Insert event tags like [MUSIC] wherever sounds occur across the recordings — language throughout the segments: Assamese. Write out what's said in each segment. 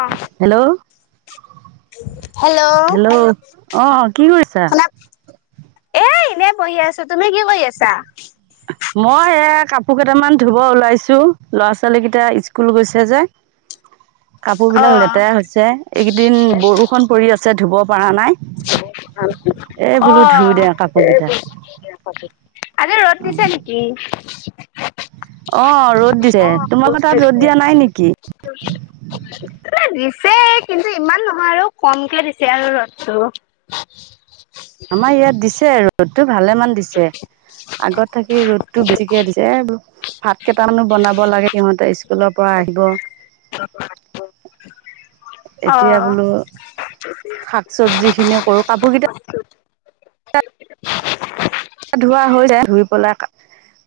অ হেল্ল' হেল্ল' অ কি কৰিছা শুনা এ এনে বহি আছো তুমি কি কৰি আছা [UNINTELLIGIBLE] মই এ কাপোৰ কেইটামান ধুব ওলাইছো ল'ৰা ছোৱালী কেইটা স্কুল গৈছে যে কাপোৰ অ বিলাক লেতেৰা হৈছে এইকেইদিন বৰষুন পৰি আছে ধুব পৰা নাই এই অ বোলো ধুই দে কাপোৰ এই কেইটা আজি ৰ'দ দিছে নেকি ৰ'দ দিছে অ তোমালোকৰ তাত ৰ'দ দিয়া নাই দিছে নেকি ছে কিন্তু ইমান নহয় আৰু কমকে দিছে আৰু ৰ'দটো আমাৰ ইয়াত দিছে ৰ'দটো ভালে মান দিছে আগত থাকি ৰ'দটো বেছিকে দিছে এইবোৰ কেইটামানো বনাব লাগে সিহঁতে স্কুলৰ পৰা আহিব অ এতিয়া বোলো শাক চবজি খিনিও কৰো কাপোৰ কিটা [UNINTELLIGIBLE] ধোৱা হৈ যাই ধুই পেলাই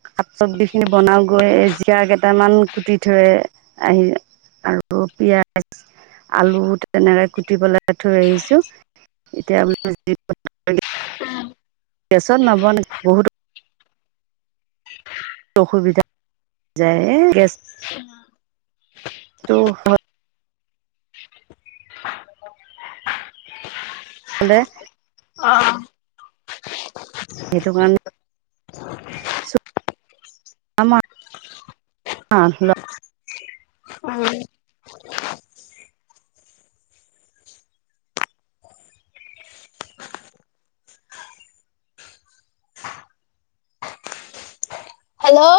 শাক চব্জি খিনি বনাও গৈ এই জিকা কেইটামান কুটি থৈ আহি আৰু পিয়াজ আলু তেনেকে কুটি পেলাই থৈ আহিছো এতিয়া গেছত নবনাই বহুতো অসুবিধা যায় এ গেছ তো হ হলে অ সেইটো কাৰণে আ উম হেল্ল'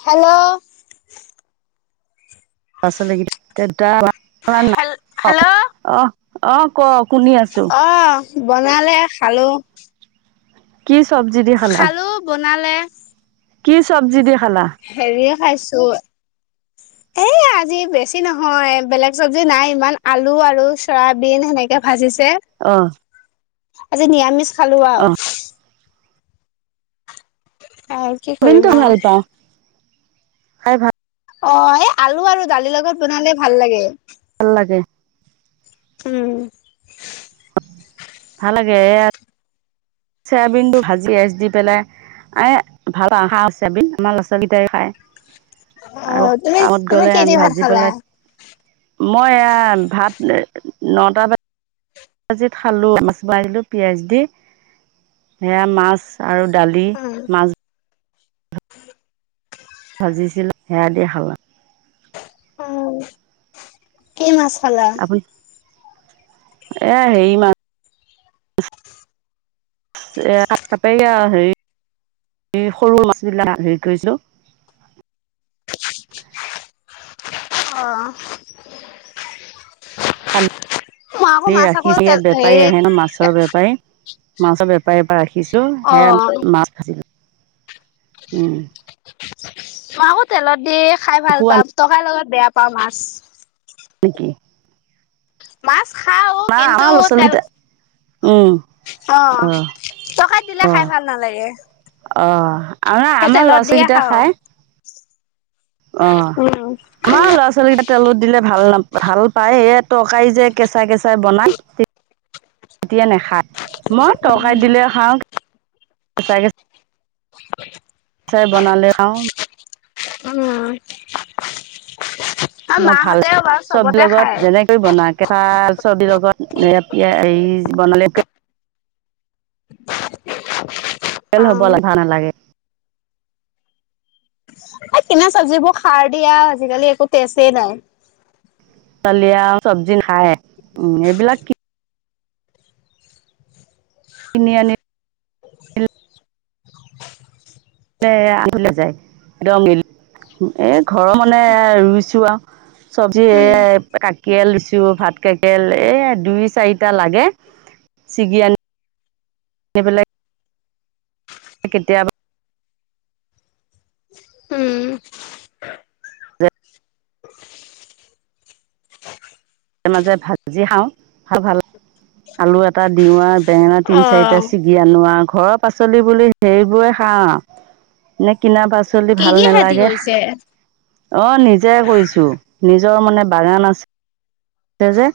হেল্ল', পাচলি [UNINTELLIGIBLE] হেল অহ হেল্ল' -অহ-অহ ক' শুনি আছো। অ বনালে খালো। কি চবজি দি খালা খালো বনালে। কি চব্জি দি খালা হেৰিয়ে খাইছো এই আজি [INAUDIBLE] বেছি নহয় বেলেগ চব্জি নাই ইমান আলু আৰু চয়াবিন সেনেকে ভাজিছে। অহ আজি নিৰামিষ খালো আও। অহ আও কি বিনটো কৰিম আও। ভাল পাওঁ খাই ভাল অহ, এই আলু আৰু দালিৰ লগত বনালে ভাল লাগে। ভাল লাগে। উম ভাল লাগে এয়া চয়াবিন টো ভাজি এচ দি পেলাই [UNINTELLIGIBLE] অ আৰু তুমি কামত তুমি গ'লে কি দি আমি ভাত ভাজি খালা পেলাই মই এয়া ভাত নটা বজাত ভাজি খালো মছলা দিলো পিয়াজ দি সেয়া মাছ আৰু দালি, মাছ [INAUDIBLE] ভাজিছিল সেয়া দি খালা। অহ, কি মাছ খালা? [INAUDIBLE] এয়া হেৰি মাছ [UNINTELLIGIBLE] এই সৰু মাছ বিলাক হেৰি কৰিছো অহ [INAUDIBLE] [UNINTELLIGIBLE] ৰাখি দিয়ে বেপাৰী আহে ন' মাছৰ বেপাৰী। মাছৰ বেপাৰীৰ পা ৰাখিছো। অ সেয়াই মাছ ভাজিম উম। মই আকৌ তেলত দি খাই ভাল খোৱা পাওঁ। তৰকাৰীৰ লগত বেয়া পাওঁ মাছ। নিকি [INAUDIBLE] মাছ নাই অহা ল'ৰা -ছোৱালী কেইটা। অহ, টৰকাৰিত দিলে খাই ভাল নালাগে। অহ, আৰু নাই সেই আমাৰ তেলত লৰা দিয়ে -ছোৱালীকেইটা খাও খাই। অহ, উম আমাৰ ল'ৰা -ছোৱালী কেতা তেলত দিলে ভাল নাপ ভাল পায় এই তৰকাৰী যে কেঁচা -কেঁচাই বনায় এতিয়া নেখায়। মই তৰকাৰীত দিলে খাওঁ [INAUDIBLE] কেঁচাই - কেঁচাই। [INAUDIBLE] চাই বনালে খাও। উম অ', মাহঁতে চব লগত যেনেকৈ বনা [UNINTELLIGIBLE] বনালেকে অ [UNINTELLIGIBLE] এই কিনা চব্জিবোৰ সাৰ দিয়া আজিকালি একো তেচেই নাই। দালি আউ চবজি খায়। উ এইবিলাক কি কিনি আনি [INAUDIBLE] খ যায় ৰঙিল [UNINTELLIGIBLE] এ ঘৰৰ মানে ৰুইছো আৰু চবজি উম এই কা কেল দিছোঁ ভাত কেকেল এই দুই চাৰিটা লাগে ছিগি আনি তে পেলাই কেতিয়াবা উম মাজে-মাজে ভাজি খাওঁ ভাল-ভাল আলু এটা দিও আউ বেঙেনা অ তিনি চাৰিটা চিগি আনো আউ ঘৰৰ পাচলি বুলি হেইবোৰে খাওঁ। এনে কিনা পাচ চলি কি ভাল কি খেতি নালাগে। কৰিছে অ নিজে কইছো নিজ নিজৰ মানে বাগান আছে যে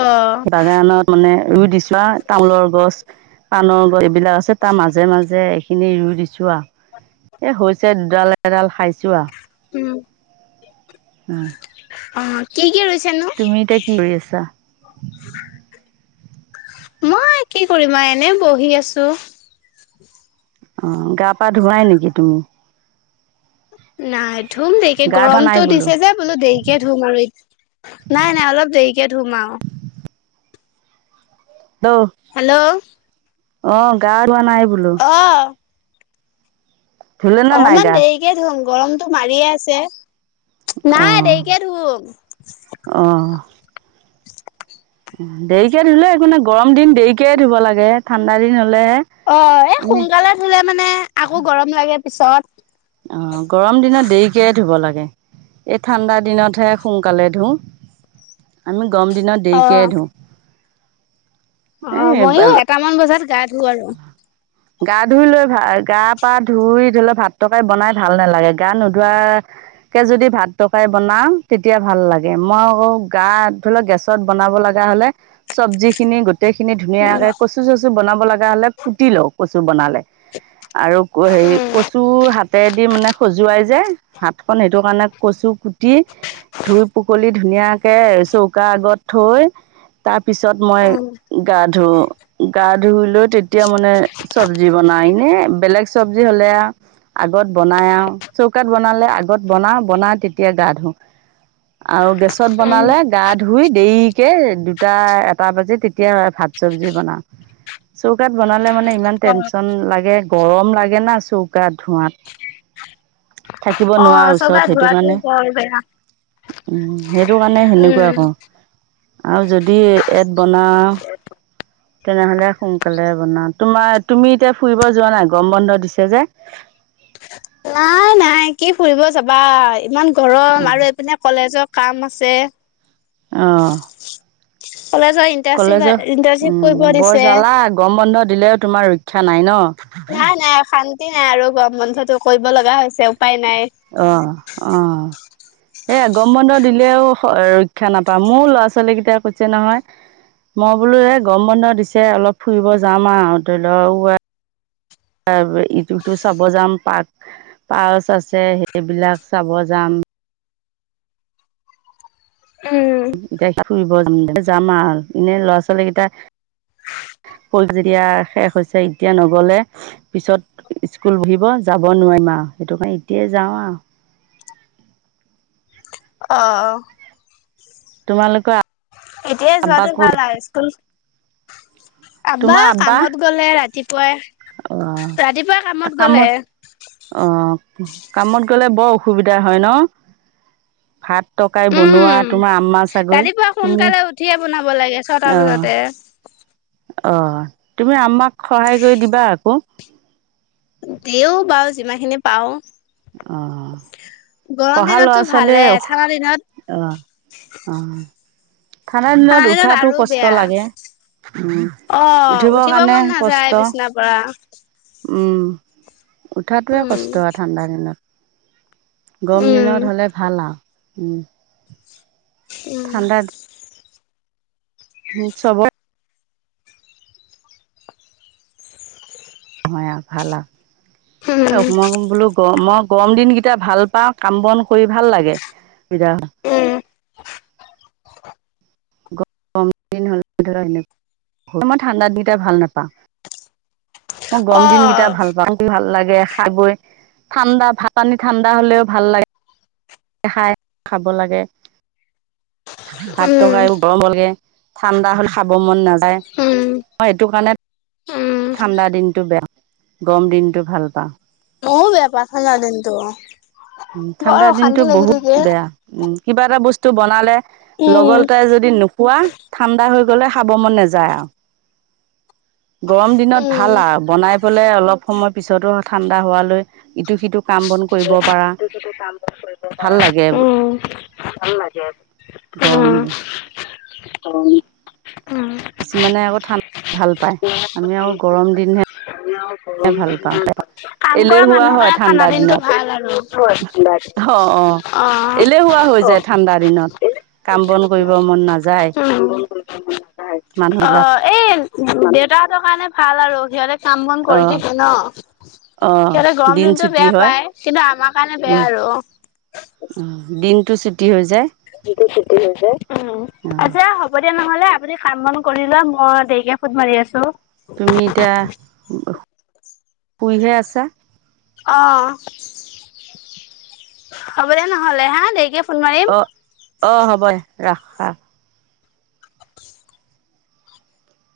অ সেই বাগানত মানে ৰুই দিছো আৰু তামোলৰ গছ, পানৰ গছ এই বিলাওচে তাৰ মাজে মাজে খিনি ৰুই দিছো আও, এ হৈছে দুডাল এডাল খাইছো আও। উম উম অ, কি-কি ৰুইছ? তুমি এতিয়া কি কৰি আছা? মই কি কৰিম আৰ এনে বহি আছো। অ গা পা ধুৱাই নেকি তুমি? নাই ধুম দেৰিকে গা ধোৱা নাই গৰমটো দিছে যে বোলো দেৰিকে ধুম আৰু। নাই-নাই অলপ দেৰিকে ধুম আও। হেল্ল' হেল্ল' অ গা ধুৱা নাই বোলো অহ ধুলে নে নাই অকমান গা দেৰিকে ধুম গৰমতটো মাৰিয়ে আছে। অ নাই দেৰিকে ধুম। অ দেৰিকে ধুলে একো নাই গৰম দিন দেৰিকে ধুব লাগে, ঠাণ্ডা দিন হ অ এ সোনকালে ধুলে মানে আকৌ গৰম লাগে পিছত। অ গৰম দিনত দেৰিকে ধুব লাগে। এই ঠাণ্ডা দিনতহে সোঙকালে ধুও, আমি গম দিনত অ দেৰিকে ধো। অ মইও এটামান বজাত গা ধো আৰু। গা ধুই লৈ ভা গা পা ধুই ধইল ভাত তকাই বনাই ভাল নালাগে, গান নোধোৱা কে যদি ভাত তকাই বনাও তেতিয়া ভাল লাগে, মই আকৌ গা ধৰি লওক গেছত বনাব লাগে তেতিয়া হ'লে চবজি খিনি গো গোটেইখিনি উম ধুনীয়াকে কচু চচু বনাব লগা হ'লে পুতি লও কচু বনালে। আৰু হেৰি উম কচু হাতেদি মানে সজুৱাই যে হাত খন সেইটো কাৰণে কচু কুটি ধুই পকলি ধুনীয়াকে চৌকা আগত থৈ তাত পিছত মই উম গা ধু গা ধুই লৈ তেতিয়া মানে চবজি বনাই, এনেই বেলেগ চবজি হলে আউ আগত বনাই আও, চৌকাত বনালে আগত বনাও, বনাই তেতিয়া গা ধোও। আৰু গেছত উম বনালে, গা ধুই দেৰিকে দুটা এটা বাজি তেতিয়া ভাত চবজি বনাও, চৌকাত বনালে মানে ইমান অ টেনচন লাগে, গৰম লাগে না চৌকাত ধোৱাত। থাকিব অ', নোৱাৰা চৌকাত ওচৰত সেইটো ধোৱাটো কাৰণে বৰ বেয়া, উ সেইটো কাৰণে সেনেকুৱা উম। ক আৰু যদি ইয়াত বনাও তেনেহলে সোনকালে বনাও, তোমাৰ তুমি এতিয়া ফুৰিব যোৱা নাই? গম বন্ধ দিছে যে। [INAUDIBLE] নাই নাই কি ফুৰিব যাবা ইমান গৰম আৰু এইপিনে কলেজত কাম আছে। অহ কলেজৰ ইণ্টাৰ্ণশ্বিপ কলেজৰ ইণ্টাৰ্ণশ্বিপ কৰিব উম বৰ দিছে। জালা গৰম বন্ধ দিলেও তোমাৰ ৰক্ষা নাই ন? নাই নাই শান্তি নাই আৰু গৰম বন্ধটো কৰিব লগা হৈছে। উপায় নাই। অ অ এই আ গম বন্ধ দিলেও [UNINTELLIGIBLE] শিক্ষা নাপাওঁ মোৰ ল'ৰা ছোৱালী কেইটাই কৈছে নহয়। মই বোলো এ গম বন্ধ দিছে অলপ ফুৰিব যাম আৰু ধৰি লও ত ইটো সিটো চাব যাম পাৰক পাৰ্চ আছে সেইবিলাক চাব যাম। উম এতিয়া ফুৰিব য যাম আৰু এনে ল'ৰা ছোৱালী কিতা [UNINTELLIGIBLE] হ'ল যেতিয়া শেষ হৈছে। এতিয়া নগলে পিছত স্কুল বহিব যাব নোৱাৰিম আও। সেইটোকাৰণে এতিয়া যাওঁ আও। অঁ, অঁ তোমালোকো আ এতিয়াই যোৱাটো ভাল আও স্কুল আব্বা কামত গ'লে ৰাতিপ্‌ পুৱাই, অ ৰাতিপুৱাই কামত গলে অ কামত গ'লে বৰ অসুবিধা হ'য় ন'। ভাত ৰ্টকাই উম, বনোৱা তোমাৰ আম্মা চাগৈ। ৰাতিপুৱা তুমি, সোনকালে উঠিয়ে বনাব লাগে ছটা আঁহ্‌ বজাতে। অঁ, তুমি আম্মাক সহায় কৰি দিবা আক। দিওঁ বাও, যিমাখিনি পাওঁ। অঁ পঢ়া লৰা দিনততো ভালে -ছোৱালীয়ে উৰ্হ, ঠাণ্ডা দিনত অঁ, আঁ ঠাণ্ডা দিনত উঠাতো কষ্ট লাগে। উম, অ' উঠিবৰ উঠিব কাৰণে মন নাযায় কষ্ট। বিচনাৰ পৰা। উম, উঠাটোৱে উম, কষ্ট আ ঠাণ্ডা দিনত। গৰম উম, দিনত হ'লে ভাল আও। উম ওঁ, চবই বই আও, ভাল আও। অকণমান বোলো গৰত গৰম দিনকেইটা ভাল পাওঁ। কাম -বন কৰি ভাল লাগে। হিজা উম, গৰম দিন হ'লে এইটো এটা এনেক্‌ মই ঠাণ্ডা দিনকেইটা ভাল নাপাওঁ। [UNINTELLIGIBLE] মই গৰম দিন কেইটা অ' ভাল পাওঁ। মুখ ধুই ভাল লাগে? খাই- বৈ। ঠাণ্ডা, ভাত -পানী, ঠাণ্ডা হ'লেও ভাল লাগে। হে ষাই, [UNINTELLIGIBLE] খাব লাগে। ভাতটো উম, খাইও গৰম লাগে। ঠাণ্ডা হ'লে খাব মন নাযায়। উম, মই এইটো কাৰণে উম, ঠাণ্ডা দিনটো বেয়া, গৰম দিনটো ভাল পাওঁ। মওঁ বেয়া পাওঁ ঠাণ্ডাদিনটো। ওঁ ঠাণ্ডা দিনটো বহুত বেয়া। উম, কিবা এটা বস্তু বনালে উম, লগলতাই যদি নোখোৱা ঠাণ্ডা হৈ [UNINTELLIGIBLE] গ'লে খাব মন নাযায় আও। গৰম দিনত উম, ভাল আও বনাই পেলাই অলপ সময় পিছটো ঠাণ্ডা হোৱালৈ ইটো- সিটো, কাম- বন কৰিব পাৰা ইটো -সিটো, কাম -বন কৰিব ভাল লাগে পাৰা। উম, ভাল লাগে। গৰম দি [UNINTELLIGIBLE] অ ম কিছুমানে আকৌ ঠাণ্ডা ভাল পায়। আমি আকৌ গৰম দিনহে গৰম ভাল পাওঁ। দিনটোহে ভাল পায়। এলেহুৱা কাম হয় কৰা ঠাণ্ডা মানুহৰ দিনত কাৰনে ঠাণ্ডা দিনটো ভাল অ', আৰু অ'। ৰ'দ পৰে ঠাণ্ডা এলেহুৱা হৈ দিনটো। যায় আঁ--অঁ ঠাণ্ডা দিনত। তেনেকুৱাই। ৰ'দ কাম ওলায় বন কৰিব দিনটো। মন উম, নাযায় কাম-বন কৰিব মন নাযায়। অঁ এই মানুহবিলাক ওঁ, ওঁ দেউতাহঁতৰ কাৰণে ভাল আৰু সিহঁতে কাম -বন কৰি অ', থাকে ন'। অ', সিহঁতে গৰম দিন দিনটো ছুটি বেয়া হয়। পায় কিন্তু আমা কাৰণে বেয়া উম আৰু। টি হৈ যায়। দিন চুটি হৈ যায়। উম, অঁ এতিয়া হ'ব দিয়া নহ'লে আপুনি কাম -বন কৰি লোৱা। মই দেৰিকে ফোন মাৰি আছো। তুমি এতিয়া, শুইহে আছা? অঁ, হ'ব দে নহ'লে হাঁ দেৰিকে ফোন মাৰিম। অ, অঁ হ'ব ৰাখ ৰাখ।